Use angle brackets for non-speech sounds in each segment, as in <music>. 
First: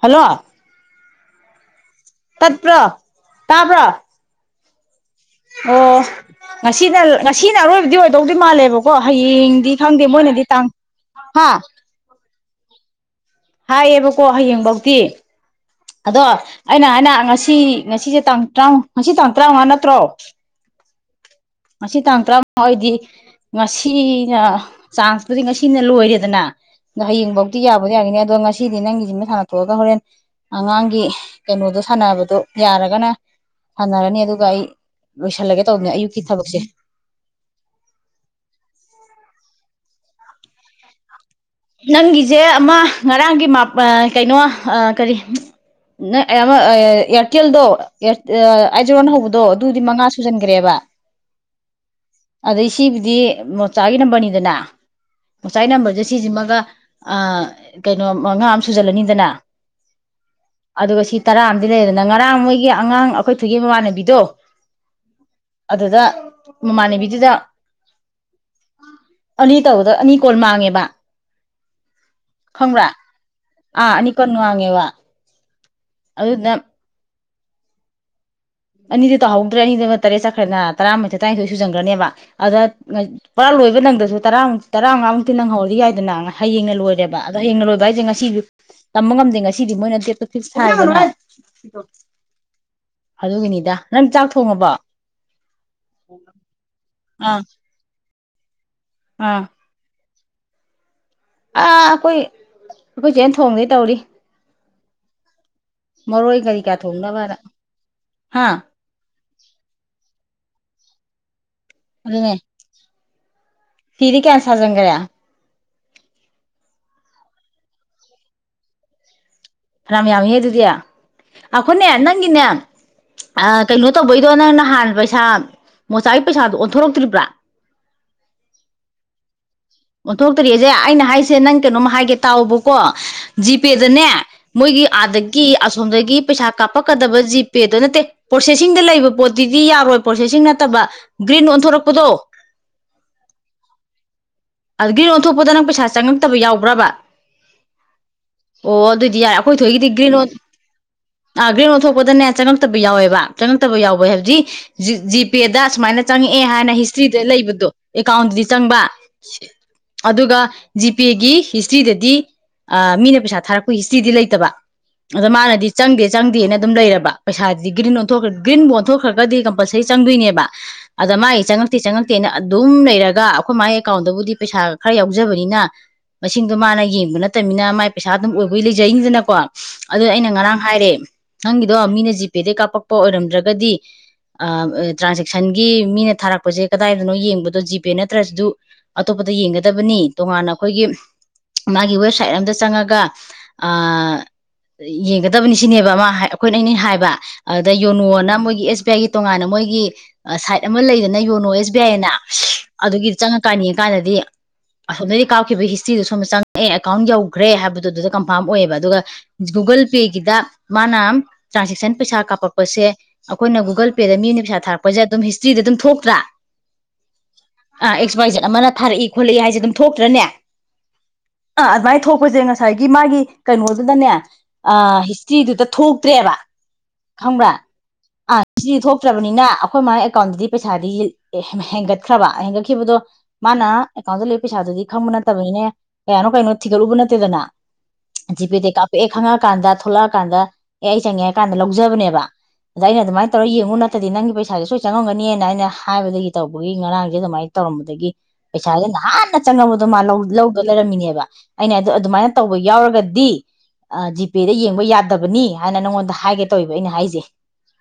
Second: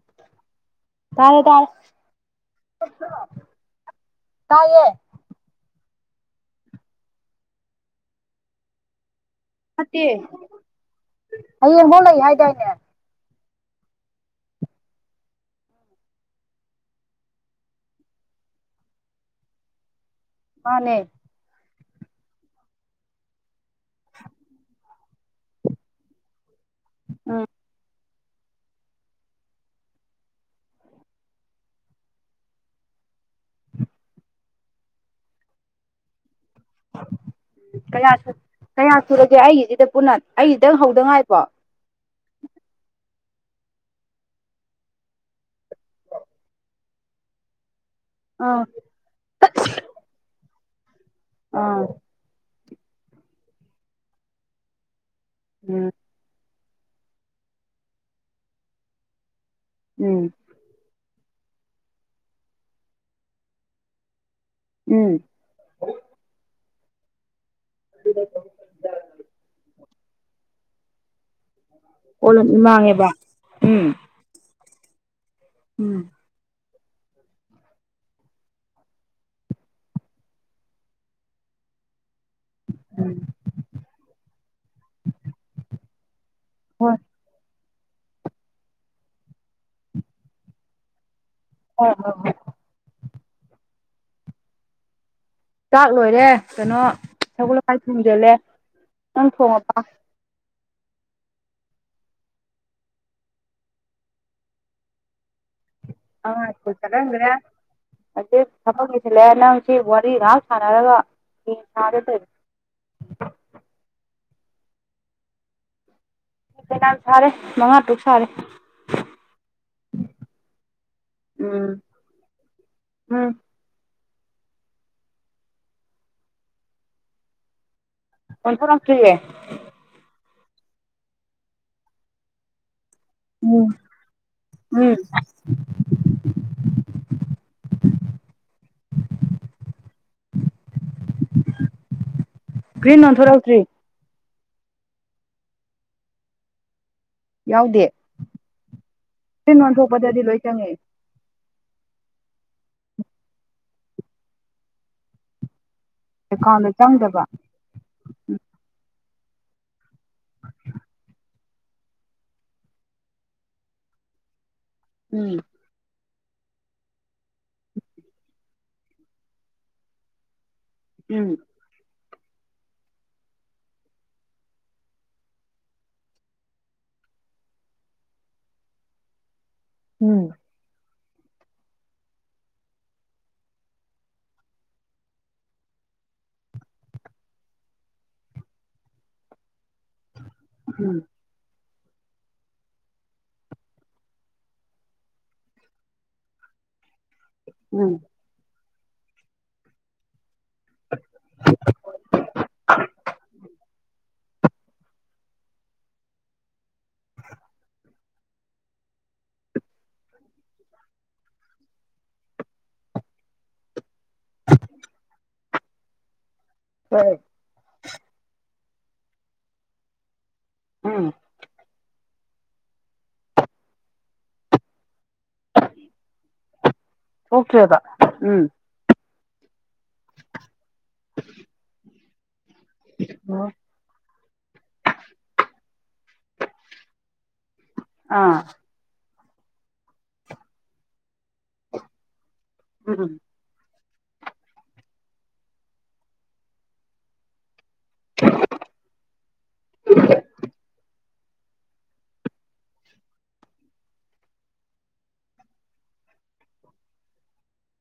Hello ꯇꯥꯔꯦ ꯇꯥꯏꯔꯦ ꯇꯠꯄ꯭ꯔꯣ ꯀꯥꯕ꯭ꯔꯣ ꯇꯥꯏꯌꯦꯦ ꯑꯣ ꯉꯁꯤꯅ ꯉꯁꯤꯅ ꯑꯔꯣꯏꯕꯗꯤ ꯑꯣꯏꯗꯧꯗꯤ ꯃꯥꯜꯂꯦꯕꯀꯣ ꯍꯌꯦꯡ ꯗꯤ ꯈꯪꯗꯦ ꯃꯣꯏꯅꯗꯤ ꯇꯥꯡ ꯍꯥ ꯡꯍꯣꯛ ꯂꯩ ꯍꯥꯏꯗꯏꯅꯦ ꯍꯥꯏꯌꯦꯕꯀꯣ ꯍꯌꯦꯡꯐꯧꯗꯤꯤ ꯑꯗꯣ ꯑꯩꯅ ꯍꯥꯏꯅ ꯉꯁꯤ ꯉꯁꯤꯁꯦ ꯇꯥꯡ ꯇꯔꯥꯉ ꯉꯁꯤ ꯇꯥꯡ ꯇꯔꯥꯃꯉꯥ ꯅꯠꯇ꯭ꯔꯣ ꯃꯥꯅꯦ ꯉꯁꯤ ꯇꯥꯡ ꯇꯔꯥꯃꯉꯥ ꯑꯣꯏꯗꯤ ꯉꯁꯤꯅ ꯆꯥꯟꯁꯄꯨꯗꯤ ꯉꯁꯤꯅ ꯂꯣꯏꯔꯦꯗꯅ ꯑꯗꯣ ꯎꯝ ꯍꯌꯦꯡꯐꯧꯗꯤꯤ ꯌꯥꯕꯗꯤ ꯌꯥꯒꯤꯅꯤ ꯑꯗꯣ ꯉ ꯁꯤꯗꯤ ꯅꯪꯒꯤꯁꯤꯃ ꯁꯥꯟꯅ ꯊꯣꯛꯑꯒ ꯍꯣꯔꯦꯟ ꯑꯉꯥꯡꯒꯤ ꯀꯩꯅꯣꯗꯣ ꯁꯥꯟꯅꯕꯗꯣ ꯌꯥꯔꯒꯅ ꯁꯥꯟꯅꯔꯅꯤ ꯑꯗꯨꯒ ꯑꯩ ꯂꯣꯏꯁꯜꯂꯒꯦ ꯇꯧꯕꯅꯦ ꯑꯌꯨꯛꯀꯤ ꯊꯕꯛꯁꯦ ꯎꯌꯥ ꯀꯌꯥ ꯁꯨꯔꯒꯦ ꯑꯩꯒꯤꯁꯤꯗ ꯄꯨꯟꯅ ꯑꯩꯁꯤꯗꯪ ꯍꯧꯗꯉꯥꯏꯕꯣ ꯅꯪꯒꯤꯁꯦ ꯑꯃ ꯉꯔꯥꯡꯒꯤ ꯀꯩꯅꯣ ꯀꯔꯤ ꯏ ꯌꯥꯝ ꯏꯔꯇꯜꯗꯣ ꯑꯥ ꯑꯥꯏꯖꯔꯣꯟ ꯍꯧꯕꯗꯣ ꯑꯗꯨꯗꯤ ꯃꯉꯥ ꯁꯨꯖꯟꯈ꯭ꯔꯦꯕ ꯑꯥ ꯑꯗꯩ ꯁꯤꯕꯨꯗꯤ ꯃꯣꯆꯥꯒꯤ ꯅꯝꯕꯔꯅꯤꯗꯅ ꯃꯣꯆꯥꯒꯤ ꯎꯝ ꯅꯝꯕꯔꯁꯦ ꯑꯃꯒ ꯀꯩꯅꯣ ꯉ ꯉꯥ ꯑꯃ ꯁꯨꯖꯜꯂꯅꯤꯗꯅ ꯎꯝ ꯑꯗꯨꯒ ꯁꯤ ꯇꯔꯥ ꯑ ꯂꯩꯗꯅ ꯉꯔꯥꯡ ꯃꯣꯏꯒꯤ ꯑꯉꯥꯡ ꯑꯩꯈꯣꯏ ꯊꯨꯒꯤ ꯃꯃꯥꯟꯅꯕꯤꯗꯣ ꯎꯝ ꯑꯗꯨꯗ ꯃꯃꯥꯟꯅꯕꯤꯗꯨꯗ ꯑꯗꯨꯗ ꯑꯅꯤ ꯇꯧꯕꯗ ꯑꯅꯤ ꯀꯣꯜ ꯃꯥꯡꯉꯦꯕ ꯀꯣꯜ ꯑꯃ ꯈꯪ꯭ꯔꯥ ꯃꯥꯡꯉꯦꯕ ꯎꯝ ꯑꯥ ꯑꯅꯤ ꯀꯅꯨꯡ ꯋꯥꯉꯦꯕ ꯎꯝ ꯑꯗꯨ ꯅ ꯑꯅꯤꯗꯤ ꯇꯧꯍꯧꯗ꯭ꯔꯦ ꯑꯅꯤꯗꯨꯅ ꯇꯔꯦꯠ ꯆꯠꯈ꯭ꯔꯦꯅ ꯇꯔꯥꯃꯊꯣꯏ ꯇꯔꯥꯅꯤꯊꯣꯏ ꯁꯨꯖꯟꯈ꯭ꯔꯅꯦꯕ ꯑꯗ ꯄꯔꯥ ꯂꯣꯏꯕ ꯅꯪꯗꯁꯨ ꯇꯔꯥꯃꯨꯛ ꯇꯔꯥꯃꯉꯥꯃꯨꯛꯇ ꯅꯪꯧꯗꯤ ꯌꯥꯏꯗꯅꯪ ꯍꯌꯦꯡꯅ ꯍꯣꯏ ꯂꯣꯏꯔꯦꯕ ꯑꯗꯣ ꯍꯩꯅ ꯂꯣꯏꯕ ꯍꯥꯏꯁꯦ ꯉꯁꯤꯁꯨ ꯇꯝꯕ ꯉꯝꯗꯦ ꯉꯁꯤꯗꯤ ꯃꯣꯏꯅ ꯗꯦ ꯐꯤꯁ ꯊꯥꯏꯗꯅ ꯍꯣꯏ ꯍꯣꯏ ꯍꯣꯏ ꯑꯗꯨꯒꯤꯅꯤꯗ ꯅꯪ ꯆꯥꯛ ꯊꯣꯡꯉꯕꯣ ꯆꯥꯛ ꯂꯣꯏꯔꯦ ꯀꯩꯅꯣ ꯑꯥ ꯁꯒꯨꯜꯀꯥꯏ ꯊꯣꯡꯖꯜꯂꯦ ꯅꯪ ꯑꯥ ꯊꯣꯡꯉꯕ ꯑꯥ ꯑꯩꯈꯣꯏ ꯑꯩꯈꯣꯏ ꯆꯦꯟ ꯊꯣꯡꯗꯤ ꯇꯧꯔꯤ ꯃꯔꯣꯏ ꯀꯔꯤ ꯀꯥ ꯑꯣꯏ ꯆꯔ꯭ꯔꯦ ꯊꯣꯡꯅꯕꯅ ꯍꯥ ꯁꯤꯂꯦ ꯅꯪꯁꯤ ꯋꯥꯔꯤ ꯍꯞ ꯁꯥꯟꯅꯔꯒꯖꯗꯣꯏ ꯐꯤꯔꯤ ꯀꯦꯟꯁꯥ ꯖꯪꯒ꯭ꯔꯌꯥ ꯅꯍꯥꯟ ꯁꯥꯔꯦ ꯃꯉꯥ ꯇꯔꯨꯛ ꯁꯥꯔꯦ ꯐꯔ ꯌꯥꯝꯍꯦ ꯑꯗꯨꯗꯤ ꯎꯝ ꯑꯩꯈꯣꯏꯅꯦ ꯅꯪꯒꯤꯅꯦ ꯎꯝ ꯀꯩꯅꯣ ꯇꯧꯕꯩꯗꯣ ꯅꯪ ꯅ ꯍꯥꯟꯅ ꯄꯩꯁꯥ ꯃꯣꯆꯥꯒꯤ ꯄꯩꯁꯥꯗꯣ ꯑꯣꯟꯊꯣꯔꯛꯇ꯭ꯔꯤꯕ꯭ꯔꯥ ꯀꯣꯟꯁ ꯂꯥꯁ꯭ꯔꯤꯦ ꯑꯣꯟꯊꯣꯛꯇꯔꯤꯁꯦ ꯑꯩꯅ ꯍꯥꯏꯁꯦ ꯅꯪ ꯀꯩꯅꯣꯝꯃ ꯍꯥꯏꯒꯦ ꯇꯥꯎꯕꯀꯣ ꯎꯝ ꯖꯤꯄꯦꯗꯅꯦ ꯃꯣꯏꯒꯤ ꯎꯝ ꯑꯥꯗꯒꯤ ꯑꯁꯣꯝꯗꯒꯤ ꯄꯩꯁꯥ ꯀꯥꯞꯄꯛꯀꯗꯕ ꯖꯤꯄꯦꯗ ꯅꯠꯇꯦ ꯄ꯭ꯔꯣꯁꯦꯁꯤꯡꯗ ꯂꯩꯕ ꯄꯣꯠꯇꯨꯗꯤ ꯌꯥꯔꯣꯏ ꯄ꯭ꯔꯣꯁꯦꯁꯤꯡ ꯅꯠꯇꯕ ꯒ꯭ꯔꯤꯟ ꯑꯣꯟꯊꯣꯔꯛꯄꯗꯣ ꯒ꯭ꯔꯤꯟ ꯑꯣꯟꯊꯣꯔꯛꯇ꯭ꯔꯤ ꯑꯗ ꯒ꯭ꯔꯤꯟ ꯑꯣꯟꯊꯣꯛꯄꯗ ꯅꯪ ꯄꯩꯁꯥ ꯆꯪꯉꯛꯇꯕ ꯌꯥꯎꯕ꯭ꯔꯥꯕ ꯌꯥꯎꯗꯦ ꯑꯣ ꯑꯗꯣꯏꯗꯤ ꯌꯥꯔꯦ ꯑꯩꯈꯣꯏ ꯒ꯭ꯔꯤꯟ ꯊꯣꯏꯒꯤꯗꯤ ꯒ꯭ꯔꯤꯟ ꯑꯣꯟꯊꯣꯛꯄꯗꯗꯤ ꯑꯣꯟ ꯂꯣꯏ ꯆꯪꯉꯦ ꯑꯥ ꯒ꯭ꯔꯤꯟ ꯑꯣꯟꯊꯣꯛꯄꯗꯅꯦ ꯆꯪꯉꯛꯇꯕ ꯌꯥꯎꯋꯦꯕ ꯆꯪꯉꯛꯇꯕ ꯌꯥꯎꯕꯩ ꯍꯥꯏꯕꯗꯤ ꯖꯤ ꯖꯤꯄꯦꯗ ꯁꯨꯃꯥꯏꯅ ꯆꯪꯉꯛꯑꯦ ꯑꯦꯀꯥꯎꯟꯗ ꯍꯥꯏꯅ ꯍꯤꯁꯇ꯭ꯔꯤꯗ ꯆꯪꯗꯕ ꯂꯩꯕꯗꯣ ꯑꯦꯀꯥꯎꯟꯗꯗꯤ ꯆꯪꯕ ꯑꯗꯨꯒ ꯖꯤꯄꯦꯒꯤ ꯍꯤꯁꯇ꯭ꯔꯤꯗꯗꯤ ꯑ ꯃꯤꯅ ꯄꯩꯁꯥ ꯊꯥꯔꯛꯄꯩ ꯍꯤꯁꯇ꯭ꯔꯤꯗꯤ ꯂꯩꯇꯦ ꯠꯇꯕ ꯑꯗ ꯎꯝ ꯃꯥꯅꯗꯤ ꯆꯪꯗꯦ ꯆꯪꯗꯦꯅ ꯑꯗꯨꯝ ꯂꯩꯔꯕ ꯄꯩꯁꯥꯁꯤꯗꯤ ꯒ꯭ꯔꯤꯟ ꯑꯣꯟꯊꯣꯛꯈ꯭ꯔ ꯒ꯭ꯔꯤꯟꯕꯨ ꯑꯣꯟꯊꯣꯛꯈ꯭ꯔꯒꯗꯤ ꯀꯝꯄꯜꯁꯔꯤ ꯆꯪꯗꯣꯏꯅꯦꯕ ꯑꯗ ꯃꯥ ꯎꯝ ꯆꯪꯉꯛ ꯆꯪꯛꯇꯦ ꯆꯪꯉꯛꯇꯦꯅ ꯑꯗꯨꯝ ꯂꯩꯔꯒ ꯑꯩꯈꯣꯏ ꯃꯥꯏ ꯑꯦꯀꯥꯎꯟꯗꯕꯨꯗꯤ ꯄꯩꯁꯥ ꯈꯔ ꯌꯥꯎꯖꯕꯅꯤꯅ ꯃꯁꯤꯡꯗꯣ ꯃꯥꯅ ꯌꯦꯡꯕ ꯅꯠꯇꯕꯅꯤꯅ ꯃꯥꯏ ꯄꯩꯁꯥ ꯑꯗꯨꯝ ꯑꯣꯏꯕꯒꯤ ꯂꯩꯖꯩꯗꯅ ꯀꯣ ꯑꯗꯨ ꯎꯝ ꯑꯩꯅ ꯉꯔꯥꯡ ꯍꯥꯏꯔꯦ ꯅꯪꯒꯤꯗꯣ ꯃꯤꯅ ꯖꯤꯄꯦꯗꯒꯤꯩ ꯀꯥꯞꯄꯛꯄ ꯑꯣꯏꯔꯝꯗ꯭ꯔꯒꯗꯤ ꯇ꯭ꯔꯥꯟꯖꯦꯛꯁꯟꯒꯤ ꯃꯤꯅ ꯊꯥꯔꯛꯄꯁꯦ ꯀꯗꯥꯏꯗꯅꯣ ꯌꯦꯡꯕꯗꯣ ꯖꯤꯄꯦ ꯅꯠꯇ꯭ꯔꯁꯨ ꯑꯇꯣꯞꯄꯗ ꯌꯦꯡꯒꯗꯕꯅꯤ ꯇꯣꯉꯥꯟꯅ ꯑꯩꯈꯣꯏꯒꯤ ꯎꯝ ꯃꯥꯒꯤ ꯋꯦꯕꯁꯥꯏꯠ ꯑꯝꯗ ꯆꯪꯉꯒ ꯌꯦꯡꯒꯗꯕꯅꯤ ꯁꯤꯅꯦꯕ ꯑꯃ ꯑꯩꯈꯣꯏꯅ ꯑꯩꯅꯩꯅ ꯍꯥꯏꯕ ꯑꯗꯨꯗ ꯎꯝ ꯌꯣꯅꯣꯅ ꯃꯣꯏꯒꯤ ꯑꯦꯁ ꯕꯤ ꯑꯥꯏꯒꯤ ꯇꯣꯉꯥꯟꯅ ꯃꯣꯏꯒꯤ ꯁꯥꯏꯠ ꯑꯃ ꯂꯩꯗꯅ ꯌꯣꯟꯅꯣ ꯑꯦꯁ ꯕꯤ ꯑꯥꯏꯅ ꯑꯗꯨꯒꯤꯗꯤ ꯆꯪꯉꯛꯀꯥꯟꯅꯤꯡ ꯀꯥꯟꯗꯗꯤ ꯑꯁꯣꯝꯗꯗꯤ ꯀꯥꯞꯈꯤꯕ ꯍꯤꯁꯇ꯭ꯔꯤꯗꯨꯣ ꯁꯣꯝꯗ ꯆꯪꯉꯛꯑꯦ ꯑꯦꯀꯥꯎꯟ ꯌꯧꯈ꯭ꯔꯦ ꯍꯥꯏꯕꯗꯨꯗ ꯀꯟꯐꯥꯔꯝ ꯑꯣꯏꯌꯦꯕ ꯑꯗꯨꯒ ꯒꯨꯒꯜ ꯄꯦꯒꯤꯗ ꯃꯥꯅ ꯇ꯭ꯔꯥꯟꯁꯦꯛꯁꯟ ꯄꯩꯁꯥ ꯀꯥꯞꯄꯛꯄꯁꯦ ꯑꯩꯈꯣꯏꯅ ꯒꯨꯒꯜ ꯄꯦꯗ ꯃꯤꯅ ꯄꯩꯁꯥ ꯊꯥꯔꯛꯄꯁꯦ ꯑꯗꯨꯝ ꯍꯤꯁꯇ꯭ꯔꯤꯗ ꯑꯗꯨꯝ ꯊꯣꯛꯇ꯭ꯔꯥ ꯍꯣꯏ ꯑꯥ ꯑꯦꯛꯁ ꯋꯥꯏ ꯖꯠ ꯑꯃꯅ ꯊꯥꯔꯛꯏ ꯈꯣꯠꯂꯛꯏ ꯍꯥꯏꯁꯦ ꯑꯗꯨꯝ ꯊꯣꯛꯇ꯭ꯔꯅꯦ ꯎꯝ ꯑꯥ ꯑꯗꯨꯃꯥꯏ ꯊꯣꯛꯄꯁꯦ ꯉꯁꯥꯏꯒꯤ ꯃꯥꯒꯤ ꯀꯩꯅꯣꯗꯨꯗꯅꯦ ꯑ ꯍꯤꯁꯇ꯭ꯔꯤꯗꯨꯗ ꯊꯣꯛꯇ꯭ꯔꯦꯕ ꯈꯪꯕ꯭ꯔꯥ ꯊꯣꯛꯇ꯭ꯔꯦꯕ ꯑꯥ ꯎꯝ ꯍꯤꯁꯇ꯭ꯔꯤ ꯊꯣꯛꯇ ꯆꯠꯇ꯭ꯔꯕꯅꯤꯅ ꯑꯩꯈꯣꯏ ꯃꯥꯒꯤ ꯑꯦꯀꯥꯎꯟꯗꯗꯤ ꯄꯩꯁꯥꯗꯤ ꯍꯦꯝꯍꯦꯟꯒꯠꯈ꯭ꯔꯕ ꯍꯦꯟꯒꯠꯈꯤꯕꯗꯣ ꯑꯣ ꯃꯥꯅ ꯑꯦꯀꯥꯎꯟꯗ ꯂꯩꯕ ꯄꯩꯁꯥꯗꯨꯗꯤ ꯈꯪꯕ ꯅꯠꯇꯕꯅꯤꯅꯦ ꯀꯌꯥꯅꯣ ꯀꯩꯅꯣ ꯊꯤꯒꯠꯂꯨꯕ ꯅꯠꯇꯦꯗꯅ ꯑꯥ ꯖꯤꯄꯦꯗ ꯀꯥꯞ ꯄꯣꯛꯑꯦ ꯈꯪꯉꯛꯑꯀꯥꯟꯗ ꯊꯣꯛꯂꯛꯑꯀꯥꯟꯗ ꯑꯦ ꯑꯩ ꯆꯪꯉꯦ ꯍꯥꯏ ꯀꯥꯟꯗ ꯂꯧꯖꯕꯅꯦꯕ ꯑꯗ ꯑꯩꯅ ꯎꯝ ꯑꯗꯨꯃꯥꯏꯅ ꯇꯧꯔ ꯌꯦꯡꯉꯨ ꯅꯠꯇꯗꯤ ꯅꯪꯒꯤ ꯄꯩꯁꯥꯁꯦ ꯁꯣꯏ ꯆꯪꯉꯝꯒꯅꯤꯅ ꯑꯩꯅ ꯍꯥꯏꯕꯗꯒꯤ ꯇꯧꯕꯒꯤ ꯉꯔꯥꯡꯁꯦ ꯑꯗꯨꯃꯥꯏꯅ ꯇꯧꯔꯝꯕꯗꯒꯤ ꯄꯩꯁꯥꯁꯦ ꯅꯍꯥꯟꯅ ꯆꯪꯉꯕꯗꯣ ꯃꯥ ꯂꯩ ꯂꯧꯗ ꯂꯩꯔꯝꯃꯤꯅꯦꯕ ꯑꯩꯅ ꯑꯗꯣ ꯑꯗꯨꯃꯥꯏꯅ ꯇꯧꯕ ꯌꯥꯎꯔꯒꯗꯤ ꯑ ꯖꯤꯄꯦꯗ ꯌꯦꯡꯕ ꯌꯥꯗꯕꯅꯤ ꯍꯥꯏꯅ ꯅꯪꯉꯣꯟꯗ ꯍꯥꯏꯒꯦ ꯇꯧꯋꯦꯕ ꯑꯩꯅ ꯍꯥꯏꯁꯦ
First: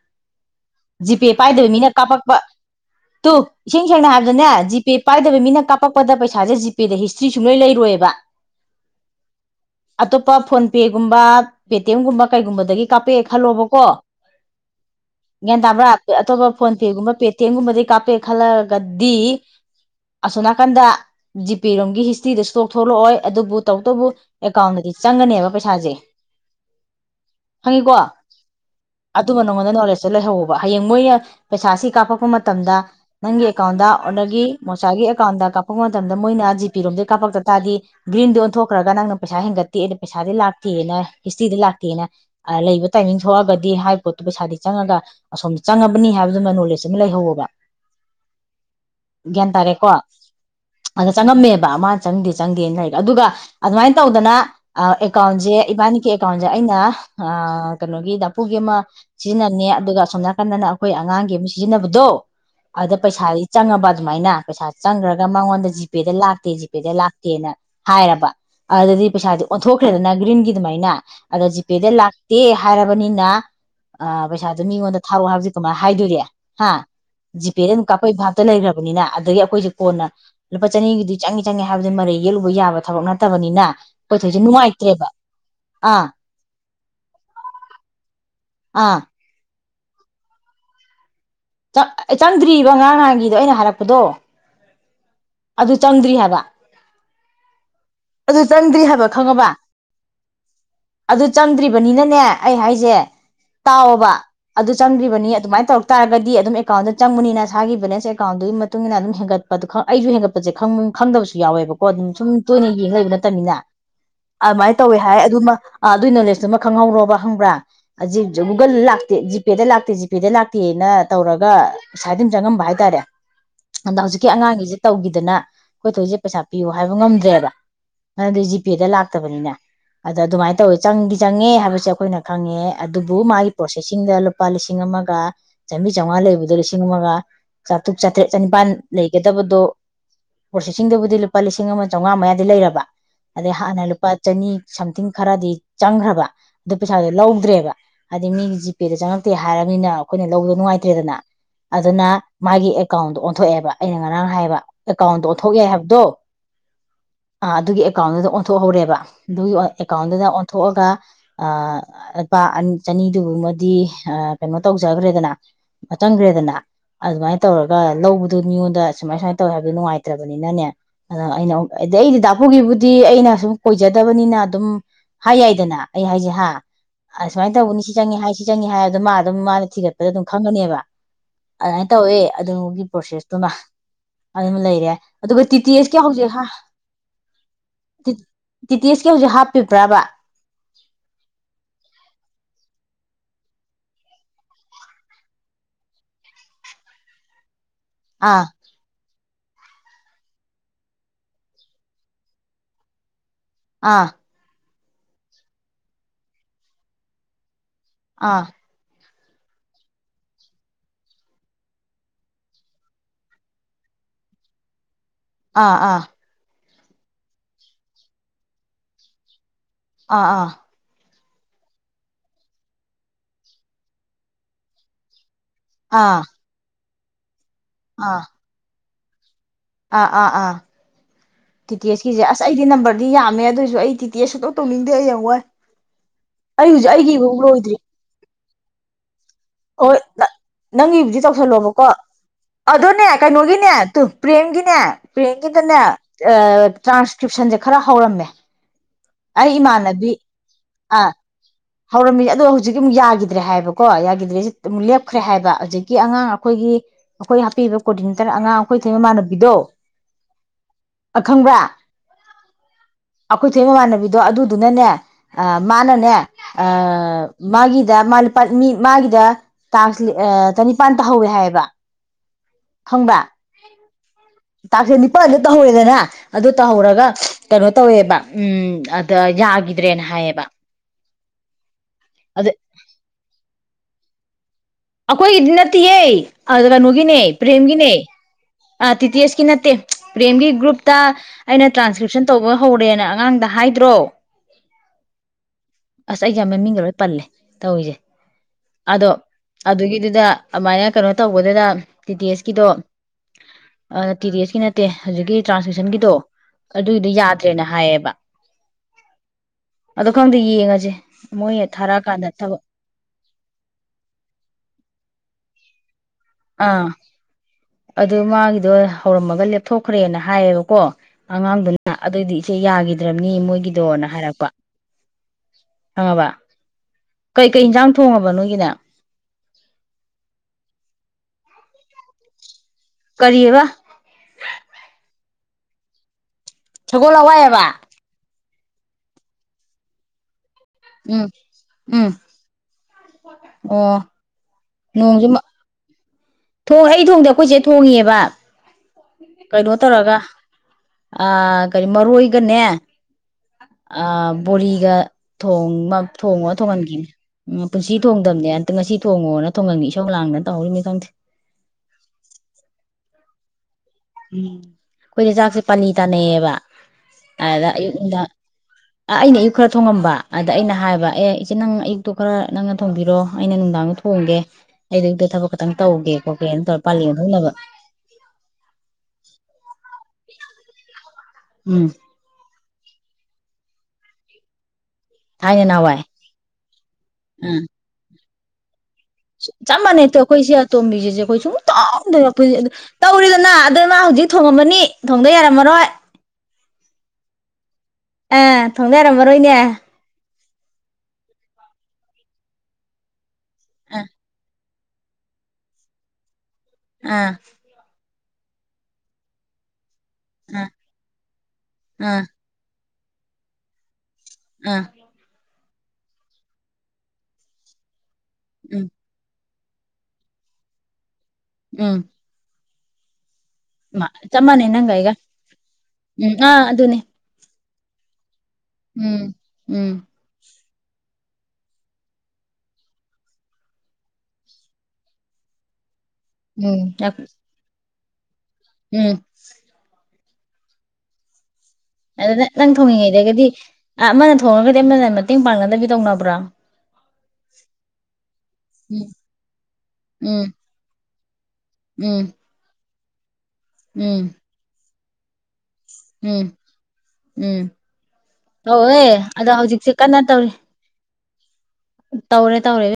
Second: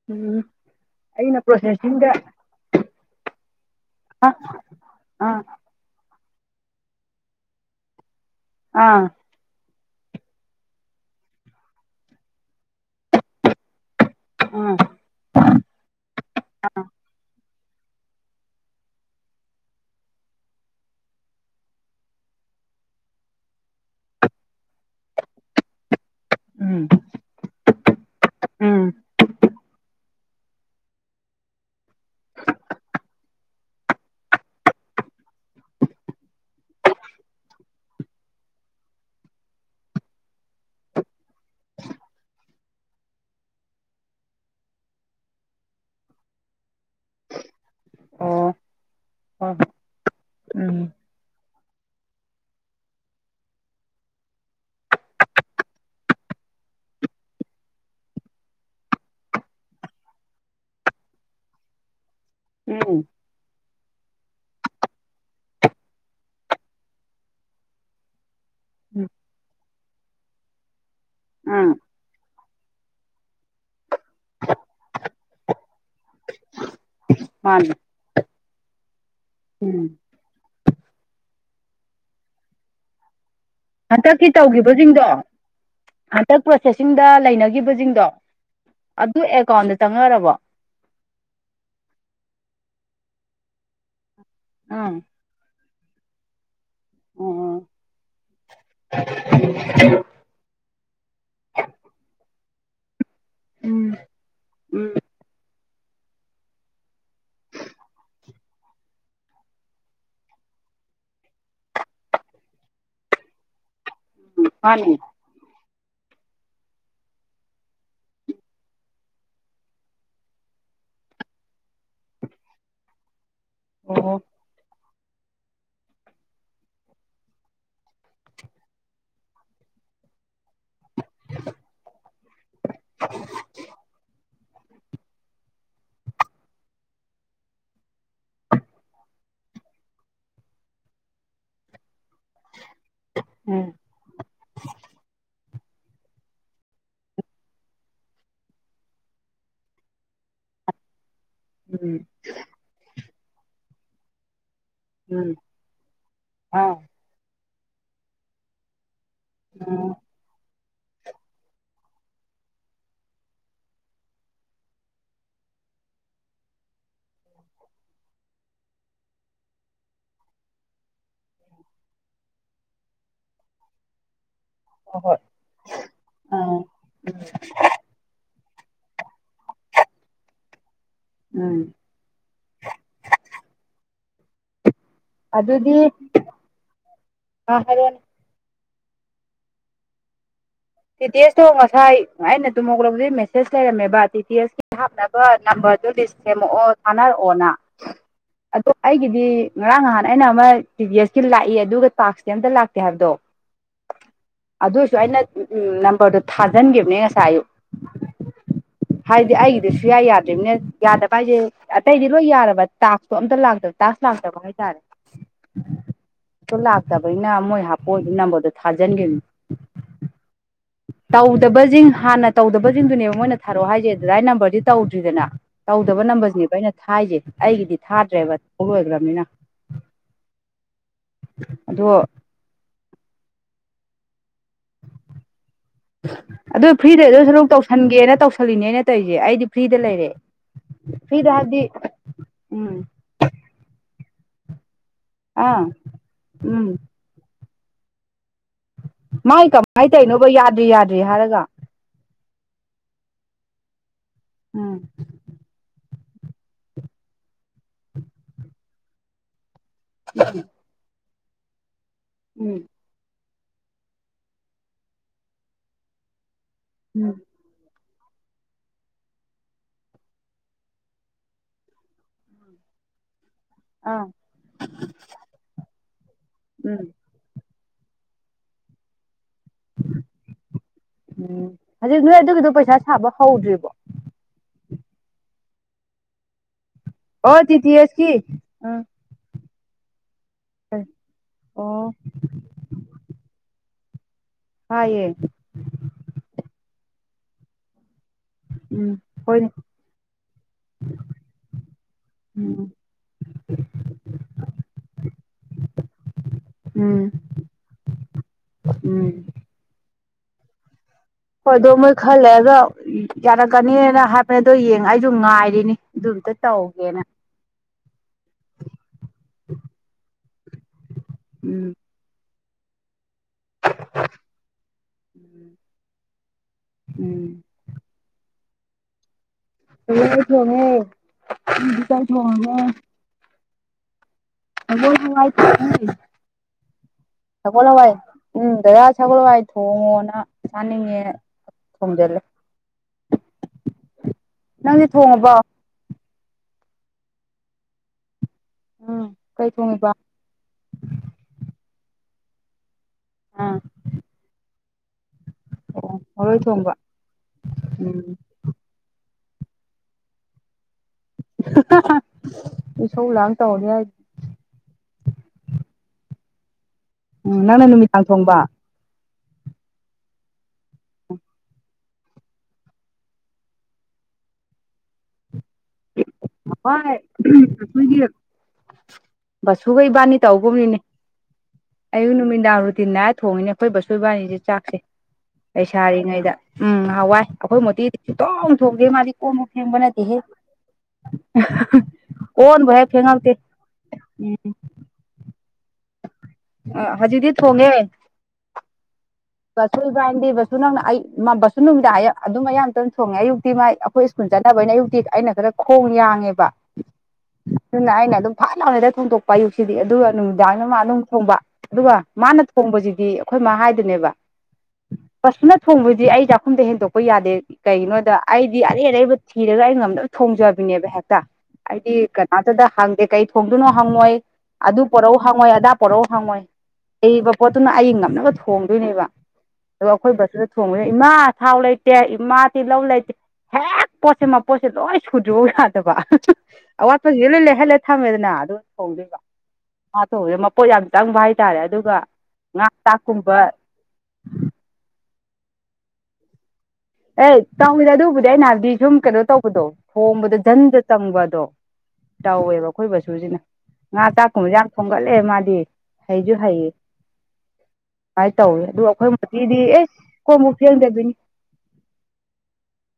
ꯎꯝ ꯖꯤꯄꯦ ꯑꯩꯅ ꯄꯥꯏꯗꯕ ꯃꯤꯅ ꯄ꯭ꯔꯣꯁꯦꯁꯤꯡꯗ ꯀꯥꯞꯄꯛꯄ ꯇꯨ ꯏꯁꯦꯡ ꯁꯦꯡꯅ ꯑ ꯑꯥ ꯍꯥꯏꯕꯗꯅꯦ ꯖꯤꯄꯦ ꯄꯥꯏꯗꯕ ꯑꯥ ꯃꯤꯅ ꯀꯞ ꯀꯛꯄꯗ ꯄꯩꯁꯥꯁꯦ ꯖꯤꯄꯦꯗ ꯍꯤꯁꯇ꯭ꯔꯤ ꯁꯨꯡ ꯂꯩ ꯂꯩꯔꯣꯏꯕ ꯑꯥ ꯑꯇꯣꯞꯄ ꯐꯣꯟ ꯄꯦꯒꯨꯝꯕ ꯄꯦꯇꯤꯑꯦꯝꯒꯨꯝꯕ ꯀꯩꯒꯨꯝꯕꯗꯒꯤ ꯀꯥꯞꯄꯛꯑꯦ ꯈꯜꯂꯣꯕꯀꯣ ꯎꯝ ꯒ꯭ꯌꯥꯟ ꯇꯥꯕ꯭ꯔꯥ ꯑꯇꯣꯞꯄ ꯐꯣꯟ ꯄꯦꯒꯨꯝꯕ ꯄꯦꯇꯤꯑꯦꯝꯒꯨꯝꯕꯗꯩ ꯀꯥꯞꯄꯛꯑꯦ ꯈꯜꯂꯛꯑꯒꯗꯤ ꯑꯁꯣ ꯅꯥꯀꯟꯗ ꯖꯤꯄꯦ ꯔꯣꯝꯒꯤ ꯍꯤꯁꯇ꯭ꯔꯤꯗ ꯁꯨꯊꯣꯛ ꯊꯣꯛꯂꯛꯑꯣꯏ ꯑꯗꯨꯕꯨ ꯇꯧꯕꯇꯕꯨ ꯑꯦꯀꯥꯎꯟꯗꯗꯤ ꯆꯪꯒꯅꯦꯕ ꯁꯥꯖꯦ ꯎꯝ ꯍꯪꯉꯤꯀꯣ ꯎꯝ ꯑꯇꯣꯝꯕ ꯅꯪꯉꯣꯟꯗ ꯅꯣꯂꯦꯖ ꯆ ꯂꯩꯍꯧꯕ ꯍꯌꯦꯡ ꯃꯣꯏꯅ ꯄꯩꯁꯥꯁꯤ ꯀꯥꯞꯄꯛꯄ ꯃꯇꯝꯗ ꯅꯪꯒꯤ ꯑꯦꯀꯥꯎꯟꯗ ꯑꯣꯗꯒꯤ ꯃꯣꯆꯥꯒꯤ ꯑꯦꯀꯥꯎꯟꯗ ꯀꯥꯞꯄꯛꯄ ꯃꯇꯝꯗ ꯃꯣꯏꯅ ꯖꯤ ꯄꯤ ꯔꯣꯝꯗꯩ ꯀꯥꯞꯄꯛꯇ ꯇꯥꯔꯗꯤ ꯒ꯭ꯔꯤꯟꯗ ꯑꯣꯟꯊꯣꯛꯈ꯭ꯔꯒ ꯅꯪꯅ ꯄꯩꯁꯥ ꯍꯦꯟꯒꯠꯇꯦ ꯑꯗꯨꯅ ꯄꯩꯁꯥꯗꯤ ꯂꯥꯛꯇꯦꯅ ꯍꯤꯁꯇ꯭ꯔꯤꯗ ꯂꯥꯛꯇꯦꯅ ꯂꯩꯕ ꯇꯥꯏꯃꯤꯡ ꯊꯣꯛꯑꯒꯗꯤ ꯍꯥꯏꯔꯤꯕ ꯄꯣꯠꯇꯣ ꯄꯩꯁꯥꯗꯤ ꯆꯪꯉꯒ ꯑꯁꯣꯝꯗ ꯆꯪꯉꯕꯅꯤ ꯍꯥꯏꯕꯗꯨꯃ ꯅꯣꯂꯦꯖ ꯑꯃ ꯂꯩꯍꯧꯕ ꯑꯣ ꯒ꯭ꯌꯥꯟ ꯍꯣꯏ ꯇꯥꯔꯦꯀꯣ ꯎꯝ ꯑꯗ ꯆꯪꯉꯝꯃꯦꯕ ꯆ ꯆꯦ ꯑꯗꯨꯒ ꯑꯗꯨꯃꯥꯏꯅ ꯇꯧꯗꯅ ꯖꯦ ꯏꯕꯥꯅꯤꯀꯤ ꯑꯦꯀꯥꯎꯟꯁꯦ ꯑꯩꯅ ꯀꯩꯅꯣꯒꯤ ꯗꯥꯄꯨꯒꯤ ꯑꯃ ꯁꯤꯖꯤꯟꯅꯅꯤ ꯑꯗꯨꯒ ꯁꯣꯝ ꯅꯥꯀꯟꯗꯅ ꯑꯈꯣꯏ ꯑꯉꯥꯡꯒꯤ ꯑꯃ ꯁꯤꯖꯤꯟꯅꯕꯗꯣ ꯑꯗ ꯎꯝ ꯄꯩꯁꯥ ꯆꯪꯉꯕ ꯑꯗꯨꯃꯥꯏꯅ ꯄꯩꯁꯥ ꯆꯪꯈ꯭ꯔꯒ ꯃꯉꯣꯟꯗ ꯖꯤꯄꯦꯗ ꯂꯥꯛꯇꯦ ꯖꯤꯄꯦꯗ ꯂꯥꯛꯇꯦꯅ ꯍꯥꯏꯔꯕ ꯑꯗꯨꯗꯗꯤ ꯎꯝ ꯄꯩꯁꯥꯗꯤ ꯑꯣꯟꯊꯣꯛꯈ꯭ꯔꯦꯗꯅ ꯒ꯭ꯔꯤꯟꯒꯤ ꯗꯨꯃꯥꯏꯅ ꯑꯗ ꯎꯝ ꯖꯤꯄꯦꯗ ꯂꯥꯛ ꯗꯦ ꯍꯥꯏꯔꯕꯅꯤꯅ ꯄꯩꯁꯥꯗꯨꯣ ꯃꯤꯉꯣꯟꯗ ꯊꯥꯔꯛꯑꯣ ꯍꯥꯏꯕꯕꯁꯤ ꯀꯃꯥꯏꯅ ꯍꯥꯏꯗꯣꯏꯔꯤꯦ ꯍꯥ ꯃꯥꯅꯤ ꯖꯤꯄꯦꯗ ꯑꯗꯨꯝ ꯀꯥꯞꯄ ꯚꯥꯞꯇ ꯂꯩꯈ꯭ꯔꯕꯅꯤꯅ ꯑꯗꯒꯤ ꯑꯩꯈꯣꯏꯁꯦ ꯎꯝ ꯀꯣꯟꯅ ꯂꯨꯄꯥ ꯆꯅꯤꯒꯤꯗꯤ ꯆꯪꯏ ꯆꯪꯏ ꯍꯥꯏꯕꯗꯤ ꯃꯔꯩ ꯌꯦꯛꯂꯨꯕ ꯌꯥꯕ ꯊꯕꯛ ꯅꯠꯇꯕꯅꯤꯅ ꯑꯩꯈꯣꯏ ꯍꯟꯗꯛꯀꯤ ꯊꯣꯏꯁꯦ ꯇꯧꯈꯤꯕꯁꯤꯡꯗꯣ ꯅꯨꯡꯉꯥꯏꯇ꯭ꯔꯦꯕ ꯑꯥ꯫ ꯍꯟꯗꯛ ꯄ꯭ꯔꯣꯁꯦꯁꯤꯡꯗ ꯂꯩꯅꯈꯤꯕꯁꯤꯡꯗꯣ ꯑꯥ ꯑꯗꯨ ꯑꯦꯀꯥꯎꯟꯗ ꯆꯪꯉꯔꯕꯣ ꯑꯦ ꯆꯪꯗ꯭ꯔꯤꯕ ꯉꯔꯥꯡ ꯉꯍꯥꯡꯒꯤꯗꯣ ꯑꯩꯅ ꯍꯥꯏꯔꯛꯄꯗꯣ ꯑꯥ ꯑꯗꯨ ꯆꯪꯗ꯭ꯔꯤ ꯍꯥꯏꯕ꯫ ꯑꯣ ꯎꯝ ꯑꯗꯨ ꯆꯪꯗ꯭ꯔꯤ ꯍꯥꯏꯕ ꯈꯪꯉꯕ ꯑꯗꯨ ꯆꯪꯗ꯭ꯔꯤꯕꯅꯤꯅꯅꯦ ꯑꯩ ꯍꯥꯏꯁꯦ ꯇꯥꯎꯕ ꯑꯗꯨ ꯎꯝ ꯆꯪꯗ꯭ꯔꯤꯕꯅꯤ ꯑꯗꯨꯃꯥꯏꯅ ꯇꯧꯔꯛ ꯍꯥꯏ ꯇꯥꯔꯒꯗꯤ ꯑꯗꯨꯝ ꯑꯦꯀꯥꯎꯟꯗ ꯆꯪꯕꯅꯤꯅ ꯏꯁꯥꯒꯤ ꯕꯦꯂꯦꯟꯁ ꯑꯦꯀꯥꯎꯗꯨꯒꯤ ꯃꯇꯨꯡ ꯏꯟꯅ ꯑꯗꯨꯝ ꯍꯦꯟꯒꯠꯄꯗꯨ ꯈ ꯑꯩꯁꯨ ꯍꯦꯟꯒꯠꯄ ꯠꯄꯁꯦ ꯈꯪꯗꯕꯁꯨ ꯌꯥꯎꯋꯦꯕꯀꯣ ꯑꯗꯨꯝ ꯁꯨꯝ ꯇꯣꯏꯅ ꯌꯦꯡ ꯂꯩꯕ ꯅꯠꯇꯕꯅꯤꯅ ꯑꯗꯨꯃꯥꯏꯅ ꯃꯥꯅꯤ ꯇꯧꯋꯦ ꯍꯥꯏ ꯗꯨꯃ ꯑ ꯑꯗꯨꯏ ꯅꯣꯂꯦꯖꯇꯨꯃ ꯈꯪꯍꯧꯔꯣꯕ ꯈꯪꯕ꯭ꯔꯥ ꯒꯨꯒꯜ ꯂꯥꯛꯇꯦ ꯖꯤꯄꯦꯗ ꯂꯥꯛꯇꯦ ꯖꯤꯄꯦꯗ ꯂꯥꯛꯇꯦꯅ ꯇꯧꯔꯒ ꯁꯥꯏꯗꯝ ꯆꯪꯉꯝꯕ ꯍꯥꯏꯇꯥꯔꯦ ꯑꯗ ꯑꯣ ꯍꯧꯖꯤꯛꯀꯤ ꯑꯉꯥꯡꯒꯤꯖꯦ ꯇꯧꯒꯤꯗꯅ ꯈꯣꯏ ꯊꯣꯏꯁꯦ ꯄꯩꯁꯥ ꯄꯤꯌꯨ ꯍꯥꯏꯕ ꯉꯝꯗ꯭ꯔꯦꯕ꯫ ꯅꯪ ꯑꯗꯨ ꯖꯤꯄꯦꯗ ꯂꯥꯛꯇꯕꯅꯤꯅꯦ ꯑꯗ ꯑꯗꯨꯃꯥꯏꯅ ꯇꯧꯋꯦ ꯆꯪꯗꯤ ꯆꯪꯉꯦ ꯍꯥꯏꯕꯁꯦ ꯑꯈꯣꯏꯅ ꯈꯪꯉꯦ ꯑꯗꯨꯕꯨ ꯃꯥꯒꯤ ꯄ꯭ꯔꯣꯁ ꯁꯤꯡꯗ ꯂꯨꯄꯥ ꯂꯤꯁꯤꯡ ꯑꯃꯒ ꯆꯥꯝꯔꯤ ꯆꯥꯝꯉꯥ ꯂꯩꯕꯗ ꯂꯤꯁꯤꯡ ꯑꯃꯒ ꯆꯥꯇ꯭ꯔꯨꯛ ꯆꯥꯇ꯭ꯔꯦꯠ ꯆꯅꯤꯄꯥꯟ ꯂꯩꯒꯗꯕꯗꯣ ꯄ꯭ꯔꯣꯁꯦꯁꯤꯡꯗꯕꯨꯗꯤ ꯂꯨꯄꯥ ꯂꯤꯁꯤꯡ ꯑꯃ ꯆꯥꯝꯃꯉꯥ ꯃꯌꯥ ꯂꯩꯔꯕ ꯑꯗꯩ ꯎꯝ ꯍꯥꯟꯅ ꯂꯨꯄꯥ ꯆꯅꯤ ꯁꯝꯊꯤꯡ ꯈꯔꯗꯤ ꯆꯪꯈ꯭ꯔꯕ ꯑꯗꯨ ꯄꯩꯁꯥꯗꯣ ꯂꯧꯗ꯭ꯔꯦꯕ ꯍꯥꯏꯗꯤ ꯃꯤꯒꯤ ꯖꯤꯄꯦꯗ ꯆꯪꯉꯛꯇꯦ ꯍꯥꯏꯔꯕꯅꯤꯅ ꯑꯩꯈꯣꯏꯅ ꯂꯧꯕꯗꯣ ꯅꯨꯡꯉꯥꯏꯇ꯭ꯔꯦꯗꯅ ꯑꯗꯨꯅ ꯃꯥꯒꯤ ꯑꯦꯀꯥꯎꯟꯗꯣ ꯑꯣꯟꯊꯣꯛꯑꯦꯕ ꯑꯩꯅ ꯉꯔꯥꯡ ꯍꯥꯏꯕ ꯑꯦꯀꯥꯎꯟꯗꯣ ꯎꯝ ꯑꯣꯟꯊꯣꯛ ꯌꯥꯏ ꯍꯥꯏꯕꯗꯣ꯫ ꯑꯥ꯫ ꯑ ꯑꯗꯨꯒꯤ ꯑꯦꯀꯥꯎꯟꯗꯨꯗ ꯑꯣꯟꯊꯣꯛꯍꯧꯔꯦꯕ ꯑꯗꯨꯒꯤ ꯎꯝ ꯑꯦꯀꯥꯎꯟꯗꯨꯗ ꯑꯣꯟꯊꯣꯛꯑꯒ ꯑ ꯂꯨꯄꯥ ꯑꯟ ꯆꯅꯤꯗꯨꯃꯗꯤ ꯑ ꯀꯩꯅꯣ ꯇꯧꯖꯈ꯭ꯔꯦꯗꯅ ꯃꯇꯝꯪꯈ꯭ꯔꯦꯗꯅ ꯑꯗꯨꯃꯥꯏꯅ ꯇꯧꯔꯒ ꯂꯧꯕꯗꯨ ꯃꯤꯉꯣꯟꯗ ꯁꯨꯃꯥꯏ ꯁꯨꯃꯥꯏꯅ ꯇꯧꯋꯦ ꯍꯥꯏꯕꯗꯨꯣ ꯅꯨꯡꯉꯥꯏꯇ꯭ꯔꯕꯅꯤꯅꯅꯦ ꯑꯗ ꯑꯩꯅ ꯑꯩꯗꯤ ꯗꯥꯄꯨꯒꯤꯕꯨꯗꯤ ꯑꯩꯅ ꯁꯨꯝ ꯀꯣꯏꯖꯗꯕꯅꯤꯅ ꯑꯗꯨꯝ ꯍꯣꯏ ꯍꯣꯏ ꯍꯥꯏ ꯌꯥꯏꯗꯅ ꯑꯩ ꯍꯥꯏꯖꯦ ꯍꯥ ꯑꯥ ꯁꯨꯃꯥꯏ ꯇꯧꯕꯅꯤ ꯁꯤ ꯁꯤ ꯆꯪꯉ ꯍꯥꯏ ꯁꯤ ꯆꯪꯉꯤ ꯍꯥꯏꯕꯗꯣ ꯃꯥ ꯑꯗꯨꯝ ꯃꯥꯅ ꯊꯤꯒꯠꯄꯗ ꯑꯗꯨꯝ ꯈꯪꯉꯅꯦꯕ ꯎꯝ ꯑꯗꯨꯃꯥꯏꯅ ꯇꯧꯋꯦ ꯑꯗꯨꯒꯤ ꯄ꯭ꯔꯣꯁꯦꯁꯇꯨꯅ ꯑꯗꯨꯝ ꯂꯩꯔꯦ ꯑꯗꯨꯒ ꯇꯤ ꯇꯤ ꯑꯦꯁ ꯀ ꯍꯧꯖꯤꯛ ꯍꯥ ꯑ ꯍꯥꯏꯔꯣꯅꯦ꯫ ꯇꯤꯇꯦꯤꯁꯀꯤ ꯍꯧꯖꯤꯛ ꯍꯥꯞꯄꯤꯕ꯭ꯔꯕ ꯇꯤ ꯇꯤ ꯑꯦꯁꯇꯣ ꯉꯁꯥꯏ ꯑꯩꯅ ꯇꯨꯝꯃꯛꯣꯛꯂꯕꯗꯤ ꯃꯦꯁꯦꯖ ꯂꯩꯔꯝꯃꯦꯕ ꯇꯤ ꯇꯤ ꯑꯦꯁ ꯀ ꯍꯥꯞꯅꯕ ꯕꯠ ꯅꯝꯕꯔꯗꯣ ꯂꯤꯁ ꯁꯦꯝꯃꯛꯑꯣ ꯊꯥꯅꯔꯛꯑꯣꯅ ꯑꯥ ꯑꯗꯣ ꯑꯩꯒꯤꯗꯤ ꯉꯔꯥꯡ ꯉꯍꯥꯟ ꯑꯩꯅ ꯑꯃ ꯇꯤ ꯇꯤ ꯑꯦꯁꯀꯤ ꯂꯥꯛꯏ ꯑꯗꯨꯒ ꯇꯥꯛꯁꯇꯤ ꯑꯝꯇ ꯂꯥꯛꯇꯦ ꯍꯥꯏꯕꯗꯣ ꯑꯥ ꯑꯗꯨꯏꯁꯨ ꯑꯩꯅ ꯎꯎꯝ ꯅꯝꯕꯔꯗꯣ ꯊꯥꯖꯤꯟꯒꯤꯕꯅꯦ ꯉꯁꯥꯏ ꯑꯌꯨꯛ ꯑꯥ ꯍꯥꯏꯗꯤ ꯑꯩꯒꯤꯗꯤ ꯁꯨꯡꯌꯥ ꯌꯥꯗ꯭ꯔꯤꯝꯅꯤ ꯌꯥꯗꯕ ꯍꯥꯏꯁꯦ ꯑꯇꯩꯗꯤ ꯂꯣꯏ ꯌꯥꯔꯕ ꯇꯥꯛꯇꯣ ꯑꯝꯇ ꯂꯥꯛꯇꯕ ꯇꯥꯛꯥꯁ ꯂꯥꯛꯇꯕ ꯍꯥꯏꯇꯥꯔꯦ ꯑꯥ ꯑꯥ ꯣ ꯂꯥꯛꯇꯕꯅꯤꯅ ꯃꯣꯏ ꯍꯥꯄꯑꯣꯗ ꯅꯝꯕꯔꯗꯣ ꯊꯥꯖꯤꯟꯈꯤꯕꯅꯦ ꯑꯥ ꯑꯥ ꯇꯧꯗꯕꯖꯤꯡ ꯍꯥꯟꯅ ꯇꯧꯗꯕꯖꯤꯡꯗꯨꯅꯦꯕ ꯃꯣꯏꯅ ꯊꯥꯔꯣ ꯍꯥꯏꯖꯦ ꯗꯗꯥꯏ ꯅꯝꯕꯔꯗꯤ ꯇꯧꯗ꯭ꯔꯤꯗꯅ ꯑꯥ ꯇꯧꯗꯕ ꯑꯥ ꯅꯝꯕꯁꯤꯅꯦꯕ ꯑꯩꯅ ꯊꯥꯏꯁꯦ ꯑꯩꯒꯤꯗꯤ ꯑꯥ ꯊꯥꯗ꯭ꯔꯦꯕ ꯇꯧ ꯂꯣꯏꯈ꯭ꯔꯕꯅꯤꯅ ꯑꯥ ꯑꯥ ꯑꯥ ꯇꯤ ꯇꯤ ꯑꯗꯣ ꯑꯦꯁꯀꯤꯖꯦ ꯑꯁ ꯑꯩꯗꯤ ꯅꯝꯕꯔꯗꯤ ꯌꯥꯝꯃꯦ ꯑꯗꯨꯑꯣꯏꯖꯨ ꯑꯩ ꯇꯤ ꯇꯤ ꯑꯦꯁ ꯁꯨꯇꯧ ꯑꯩ ꯑꯗꯨ ꯍꯧꯖꯤꯛ ꯐ꯭ꯔꯤ ꯂꯩꯗꯧ ꯑꯩꯒꯤꯐꯥꯎ ꯁꯔꯨꯛ ꯂꯣꯏꯗ꯭ꯔꯤ ꯇꯧꯁꯟꯒꯦꯅ ꯇꯧꯁꯜꯂꯤꯅꯦ ꯑꯩꯅ ꯇꯧꯏꯁꯦ ꯑꯩꯗꯤ ꯐ꯭ꯔꯤꯗ ꯍ ꯂꯩꯔꯦ ꯅꯪꯒꯤꯕꯨꯗꯤ ꯐ꯭ꯔꯤꯗ ꯍꯥꯏꯕꯗꯤ ꯇꯧꯁꯜꯂꯣꯕꯀꯣ ꯎꯝ ꯑꯗꯣꯅꯦ ꯀꯩꯅꯣꯒꯤꯅꯦ ꯄ꯭ꯔꯦꯝꯒꯤꯅꯦ ꯑꯥ ꯎꯝ ꯄ꯭ꯔꯦꯝꯒꯤꯗꯅꯦꯥꯟ ꯇꯨꯁꯟꯁꯦ ꯈꯔ ꯍꯧꯔꯝꯃꯦ ꯃꯥꯥꯏ ꯑꯩ ꯀꯃꯥꯏꯅ ꯏꯃꯥꯟꯅꯕꯤ ꯇꯧꯔꯤꯅꯣꯕ ꯌꯥꯗ꯭ꯔꯤ ꯌꯥꯗ꯭ꯔꯤ ꯑꯥ ꯍꯥꯏꯔꯒ ꯍꯧꯔꯝꯃꯤ ꯑꯗꯣ ꯍꯧꯖꯤꯛ ꯑꯃꯨꯛ ꯌꯥꯒꯤꯗ꯭ꯔꯦ ꯍꯥꯏꯕꯀꯣ ꯌꯥꯒꯤꯗ꯭ꯔꯤꯖꯤ ꯎꯝ ꯑꯃꯨꯛ ꯂꯦꯞꯈ꯭ꯔꯦ ꯍꯥꯏꯕ ꯍꯧꯖꯤꯛꯀꯤ ꯑꯉꯥꯡ ꯑꯝ ꯑꯩꯈꯣꯏꯒꯤ ꯑꯩꯈꯣꯏ ꯍꯥꯞꯄꯤꯕ ꯀꯣꯑꯣꯗꯤꯅꯦꯇꯔ ꯑꯉꯥꯡ ꯑꯩꯈꯣꯏ ꯊꯩꯕꯃꯥꯟꯅꯕꯤꯗꯣ ꯎꯝ ꯑ ꯈꯪꯕ꯭ꯔꯥ ꯎꯝ ꯑꯩꯈꯣꯏ ꯊꯣꯏ ꯃꯃꯥꯟꯅꯕꯤꯗꯣ ꯑꯗꯨꯗꯨꯅꯅꯦ ꯃꯥꯅꯅꯦ ꯑ ꯎꯝ ꯃꯥꯒꯤꯗ ꯃꯥꯄꯥ ꯃꯤ ꯃꯥꯒꯤꯗ ꯇꯥꯡ ꯆꯅꯤꯄꯥꯟ ꯇꯥꯍꯧꯋꯦ ꯍꯥꯏꯌꯦꯕ ꯈꯪꯕ ꯑꯥ ꯇꯥꯛꯁꯦ ꯅꯤꯄꯥꯟꯗ ꯇꯍꯧꯋꯦꯗꯅ ꯑꯗꯨ ꯎꯝ ꯇꯧꯍꯧꯔꯒ ꯀꯩꯅꯣ ꯇꯧꯋꯦꯕ ꯎꯝ ꯑꯗ ꯌꯥꯈꯤꯗ꯭ꯔꯦꯅ ꯍꯥꯏꯌꯦꯕ ꯎꯝ ꯍꯧꯖꯤꯛ ꯅꯣꯏ ꯑꯗ ꯑꯗꯨꯒꯤꯗꯣ ꯄꯩꯁꯥ ꯁꯥꯕ ꯍꯧꯗ꯭ꯔꯤꯕꯣ ꯑꯈꯣꯏꯒꯤꯗꯤ ꯅꯠꯇꯦꯌꯦ ꯑ ꯀꯩꯅꯣꯒꯤꯅꯦ ꯑꯣ ꯇꯤ ꯇꯤ ꯄ꯭ꯔꯦꯝꯒꯤꯅꯦ ꯑꯦꯁꯀꯤ ꯎꯝ ꯇꯤ ꯇꯤ ꯑꯦꯁ ꯀꯤ ꯅꯠꯇꯦ ꯄ꯭ꯔꯦꯝꯒꯤ ꯒ꯭ꯔꯨꯞꯇ ꯑꯩꯅ ꯑꯣ ꯇ꯭ꯔꯥꯟꯁꯀ꯭ꯔꯤꯞꯁꯟ ꯇꯧꯕ ꯍꯧꯔꯦꯅ ꯑꯉꯥꯡꯗ ꯍꯥꯏꯗ꯭ꯔꯣ ꯍꯌꯦ ꯑꯁ ꯑꯩꯁ ꯌꯥꯝ ꯃꯃꯤꯡꯒ ꯂꯣꯏ ꯄꯜꯂꯦ ꯇꯧꯔꯤꯖꯦ ꯎꯝ ꯍꯣꯏꯅꯤ ꯑꯗꯨꯒꯤꯗꯨꯗ ꯑꯗꯨꯃꯥꯏꯅ ꯀꯩꯅꯣ ꯇꯧꯕꯗꯨꯗ ꯇꯤꯇꯤ ꯑꯦꯁꯀꯤꯗꯣ ꯎꯝ ꯑ ꯇꯤ ꯗꯤ ꯑꯦꯁꯀꯤ ꯅꯠꯇꯦ ꯍꯧꯖꯤꯛꯀꯤ ꯇ꯭ꯔꯥꯟꯁꯁꯤꯁꯟꯒꯤꯗꯣ ꯎꯝ ꯑꯗꯨꯏꯗꯤꯣ ꯌꯥꯗ꯭ꯔꯦꯅ ꯍꯥꯏꯌꯦꯕ ꯎꯝ ꯑꯗꯣ ꯈꯪꯗꯦ ꯌꯦꯡꯉꯁꯦ ꯃꯣꯏ ꯍꯣꯏꯗꯣ ꯃꫭꯏ ꯊꯥꯔꯛꯑꯀꯥꯟꯗ ꯈꯔꯂꯩꯔꯒ ꯊꯕꯛ ꯌꯥꯔꯛꯀꯅꯤꯅ ꯍꯥꯏꯕꯅꯦ ꯑꯗꯣ ꯌꯦꯡꯉ ꯑꯩꯁꯨ ꯉꯥꯏꯔꯤꯅꯤ ꯑꯗꯨ ꯑꯝꯇ ꯑꯥ ꯇꯧꯒꯦꯅ ꯑꯗꯨ ꯃꯥꯒꯤꯗꯣ ꯍꯧꯔꯝꯃꯒ ꯂꯦꯞꯊꯣꯛꯈ꯭ꯔꯦꯅ ꯍꯥꯏꯌꯦꯕꯀꯣ ꯎꯝ ꯑꯉꯥꯡꯗꯨꯅ ꯑꯗꯨꯑꯣꯏꯗꯤ ꯏꯆꯦ ꯌꯥꯈꯤꯗ꯭ꯔꯕꯅꯤ ꯃꯣꯏꯒꯤꯗꯣꯅ ꯍꯥꯏꯔꯛꯄ ꯈꯪꯉꯕ ꯎꯝ ꯀꯩꯀꯩ ꯌꯦꯟꯁꯥꯡ ꯊꯣꯡꯉꯕ ꯅꯣꯏꯒꯤꯅ ꯐꯖꯅ ꯊꯣꯡꯉꯦ ꯃꯤꯗꯤ ꯏꯀꯥꯢ ꯊꯣꯡꯉꯒ ꯀꯔꯤꯌꯦꯕ ꯁꯒꯣꯜ ꯍꯋꯥꯢ ꯊꯣꯡꯉꯦ ꯁꯒꯣꯜ ꯁꯒꯣꯜ ꯍꯋꯥꯏꯑꯕ ꯍꯋꯥꯢ ꯎꯝ ꯗꯗꯥ ꯁꯒꫭꯜ ꯍꯋꯥꯏ ꯊꯣꯡꯉꯣꯅ ꯆꯥꯅꯤꯡꯉꯦ ꯎꯝ ꯎꯝ ꯊꯣꯡꯖꯤꯜꯂꯦ ꯑꯣ ꯅꯪꯗꯤ ꯅꯣꯡꯁꯨ ꯊꯣꯡꯉꯕꫭ ꯊꯣꯡ ꯑꯩ ꯊꯣꯡꯗꯧ ꯑꯈꯣꯏ ꯆꯦ ꯊꯣꯡꯉꯤꯕ ꯎꯝ ꯀꯩ ꯀꯩꯅꯣ ꯊꯣꯡꯉꯤꯕ ꯇꯧꯔꯒ ꯑ ꯀꯔꯤ ꯃꯔꯣꯏꯒꯅꯦ ꯑꯥ ꯑ ꯣꯔꯤꯒ ꯊꯣꯡ ꯑꯣ ꯃꯔꯣꯏ ꯊꯣꯡꯉꯒ ꯊꯣꯡꯕ ꯊꯣꯡꯍꯟꯈꯤꯅꯤ ꯄꯨꯟꯁꯤꯒꯤ ꯎꯝ ꯊꯣꯡꯗꯕꯅꯦ ꯑ ꯉꯁꯤ ꯊꯣꯡꯉꯣꯅ ꯊꯣꯡꯒꯪꯅꯤ ꯏꯁꯧ ꯂꯥꯡꯅ ꯇꯧꯍꯧꯔꯤ ꯃꯤ ꯈꯪꯗ‌ꯦ ꯍ ꯍ ꯍ ꯢꯁꯧ ꯂꯥꯡ ꯇꯧꯅꯤꯉꯥꯢ ꯎꯝ ꯑꯈꯣꯏꯁꯦ ꯆꯥꯛꯁꯦ ꯄꯥꯂꯤ ꯇꯥꯅꯩꯌꯦꯕ ꯎꯝ ꯅꯪꯅ ꯑꯗꯨꯗ ꯑꯌꯨꯛ ꯅꯨꯃꯤꯗꯥꯡ ꯅꯨꯗꯥꯡ ꯊꯣꯡꯕ ꯑ ꯑꯩꯅ ꯑꯌꯨꯛ ꯈꯔ ꯊꯣꯡꯉꯝꯕ ꯑꯗ ꯑꯩꯅ ꯍꯥꯏꯕ ꯑꯦ ꯏꯆꯦ ꯅꯪ ꯑꯌꯨꯛ ꯇꯨꯣ ꯈꯔ ꯅꯪꯅ ꯊꯣꯡꯕꯤꯔꯣ ꯑꯩꯅ ꯅꯨꯡꯗꯥꯡꯗ ꯊꯣꯡꯒꯦ ꯑꯩꯗꯗ ꯊꯕꯛ ꯈꯤꯇꯪ ꯇꯧꯒꯦ ꯈꯣꯠꯀꯦꯅ ꯇꯧꯔ ꯄꯥꯜꯂꯤ ꯑꯗꯕ <unintelligible> ꯕꯥꯁꯨꯒ ꯏꯕꯥꯅꯤ ꯇꯧꯒꯨꯝꯅꯤꯅꯦ ꯎꯝ ꯑꯌꯨꯛ ꯅꯨꯃꯤꯗꯥꯡ ꯔꯨꯇꯤꯟ ꯅꯥꯏꯔꯒ ꯊꯣꯡꯉꯤꯅꯦ ꯑꯈꯣꯏ ꯕꯁꯨ ꯢꯕꯥꯅꯤꯒꯤꯁꯦ ꯆꯥꯛꯁꯦ ꯊꯥꯏꯅ ꯅꯍꯥꯟꯋꯥꯏ ꯂꯩꯩꯁꯥꯔꯤꯉꯩꯗ ꯎꯝ ꯉꯥꯍꯥꯟꯋꯥꯏ ꯑꯩꯈꯣꯏ ꯎꯝ ꯃꯣꯇꯤꯗꯤ ꯁꯨꯛꯊꫭꯡ ꯊꯣꯡꯗꯦ ꯃꯥꯗꯤ ꯀꯣꯟꯕꯨ ꯐꯦꯡꯕ ꯆꯞ ꯃꯥꯅꯩ ꯇꯨ ꯅꯠꯇꯦꯍꯦ ꯑꯩꯈꯣꯏꯁꯤ ꯇꯣꯝꯕꯤꯁꯤꯁꯦ ꯑꯩꯈꯣꯏ ꯁꯨꯡꯇꯥꯎꯊ ꯀꯣꯟꯕꯨ ꯍꯦꯛ ꯐꯦꯡꯉꯛꯇꯦ ꯇꯧꯔꯦꯗꯅ ꯑꯗꯣ ꯃꯥ ꯍꯧꯖꯤꯛ ꯊꯣꯡꯉꯝꯃꯅꯤ ꯊꯣꯡꯗ ꯌꯥꯔꯝꯃꯔꯣꯏ ꯑ ꯍꯧꯖꯤꯗꯤ ꯊ ꯍꯣꯡꯉꯦ ꯑ‌ꯦ ꯊꯣꯡꯖꯥꯔꯝꯃꯔꯣꯏꯅꯦ ꯀꯗꯤ ꯕꯁꯨ ꯅꯪꯅ ꯑꯩ ꯕꯥꯁꯨ ꯅꯨꯃꯤꯗꯥ ꯍꯥꯏ ꯑꯗꯨꯝ ꯑꯌꯥꯝꯇꯪ ꯁꯣꯡꯉꯦ ꯑꯨꯛ ꯇꯤ ꯃꯥꯏ ꯑꯥ ꯑꯈꯣꯏ ꯁ꯭ꯀꯨꯜ ꯆꯠꯅꯕꯩꯅ ꯑꯌꯨꯛꯇꯤ ꯑꯩꯅ ꯈꯔ ꯈꯣꯡ ꯌꯥꯡꯉꯦꯕ ꯑꯥ ꯑꯗꯨꯅ ꯑꯩꯅ ꯑꯗꯨꯝ ꯐꯅꯕꯩꯗ ꯊꯣꯡꯗꯣꯛꯄ ꯑꯌꯨꯛꯁꯤꯗꯤ ꯑꯗꯨꯒ ꯅꯨꯃꯤꯗꯥꯡꯗ ꯃꯥ ꯑꯗꯨꯝ ꯊꯣꯡꯕ ꯑꯗꯨꯒ ꯑꯥ ꯃꯥꯅ ꯊꯣꯡꯕꯁꯤꯗꯤ ꯑꯩꯈꯣꯏ ꯃꯥ ꯍꯥꯏꯗꫭꯅꯦꯕ ꯎꯝ ꯄꯁꯨꯅ ꯊꯣꯡꯕꯗꯤ ꯑꯩ ꯆꯥꯛꯈꯨꯝꯗ ꯍꯦꯟꯗꯣꯛꯄ ꯌꯥꯗꯦ ꯀꯩꯒꯤꯅꯣꯗ ꯑꯩꯗꯤ ꯎꯝ ꯑꯔꯩ ꯑꯔꯩꯕ ꯊꯤꯔꯒ ꯑꯩ ꯉꯝꯅꯕ ꯊꯣꯡꯖꯕꯤꯅꯦꯕ ꯍꯦꯛꯇ ꯑꯩꯗꯤ ꯎꯝ ꯀꯅꯥꯝꯇꯗ ꯍꯪꯗꯦ ꯀꯩ ꯈꯣꯡꯗꯨꯅ ꯍꯪꯉꯣꯏ ꯆꯞ ꯃꯥꯟꯅꯩ ꯑꯗꯨ ꯅꯪꯒ ꯑꯩꯒ ꯄꯣꯔꯛꯎ ꯍꯪꯉꯣꯏ ꯑꯗꯥ ꯄꯣꯔꯛꯎ ꯎꯝ ꯍꯪꯉꯣꯏ ꯑꯥ ꯑꯗꯨꯅꯦ ꯑ ꯍꯣꯢ ꯑꯗꯨꯅ ꯑꯩ ꯉꯝꯅꯕ ꯊꯣꯡꯗꯣꯏꯅꯦꯕ ꯎꯝ ꯑꯣ ꯎꯝ ꯑꯩꯈꯣꯏ ꯕꯁꯗ ꯊꯣꯡꯕꯅꯤ ꯏꯃꯥ ꯑ ꯊꯥꯎ ꯂꯩꯇꯦ ꯏꯃꯥ ꯇꯤꯜꯍꯧ ꯂꯩꯇꯦ ꯍꯦꯛ ꯄꯣꯠꯁꯦ ꯃꯄꯣꯠꯁꯦ ꯂꯣꯏ ꯁꯨꯗꯔꯤꯕꯧ ꯌꯥꯗꯕ ꯎꯝ ꯑꯋꯥꯠꯄꯁꯤꯡ ꯂꯣꯏ ꯂꯩꯍꯜꯂꯦ ꯊꯝꯃꯦꯗꯅ ꯑꯗꯨ ꯎꯝ ꯊꫭꯡꯗꯣꯏꯕ ꯃꯥ ꯇꯧꯕꯖ ꯃꯄꯣꯠ ꯌꯥꯝ ꯆꯪꯕ ꯍꯥꯏꯇꯥꯔꯦ ꯑꯗꯨꯒ ꯑꯗꯨ ꯅ ꯉꯥ ꯅꯪ ꯆꯥꯛꯀꯨꯝꯕ ꯊꯣꯡꯉꯉꯩꯗꯒꯗꯤ ꯑ ꯑꯃꯅ ꯊꯣꯡꯉꯒꯗꯤ ꯑꯃꯅ ꯃꯇꯦꯡ ꯄꯥꯡꯅꯗꯕꯤ ꯇꯧꯅꯕ꯭ꯔꯣ ꯑꯦ ꯆꯪꯉꯗ ꯑꯗꯨꯕꯨꯗꯤ ꯑ ꯅꯍꯕꯗꯤ ꯁꯨꯝ ꯎꯝ ꯀꯩꯅꯣ ꯇꯧꯕꯗꯣ ꯍꯣꯡꯕꯗ ꯎꯝ ꯖꯟꯗ ꯆꯪꯕ ꯑꯗꯣ ꯎꯝ ꯇꯧꯋꯦꯕ ꯑꯈꯣꯏꯕꯁꯨꯁꯤꯅ ꯉꯥ ꯎꯝ ꯆꯥꯛꯀꯨꯝꯕꯁꯦ ꯌꯥꯝ ꯊꯣꯡꯒꯜꯂꯦ ꯃꯥꯗꯤ ꯍꯥꯏꯁꯨ ꯎꯝ ꯍꯥꯏꯌꯦ ꯎꯝ ꯁꯨꯃꯥꯏꯅ ꯇꯧꯋꯤ ꯑꯗꯨ ꯇꯧꯋꯦ ꯑꯩꯈꯣꯏ ꯑꯗꯣ ꯃꯨꯛꯇꯤꯗꯤ ꯑꯦ ꯍꯧꯖꯤꯛꯁꯦ ꯀꯟꯅ ꯇꯧꯔꯤ ꯀꯣꯃꯨꯛ ꯐꯦꯡꯗꯕꯤꯅꯤ ꯇꯧꯔꯦ ꯇꯧꯔꯦ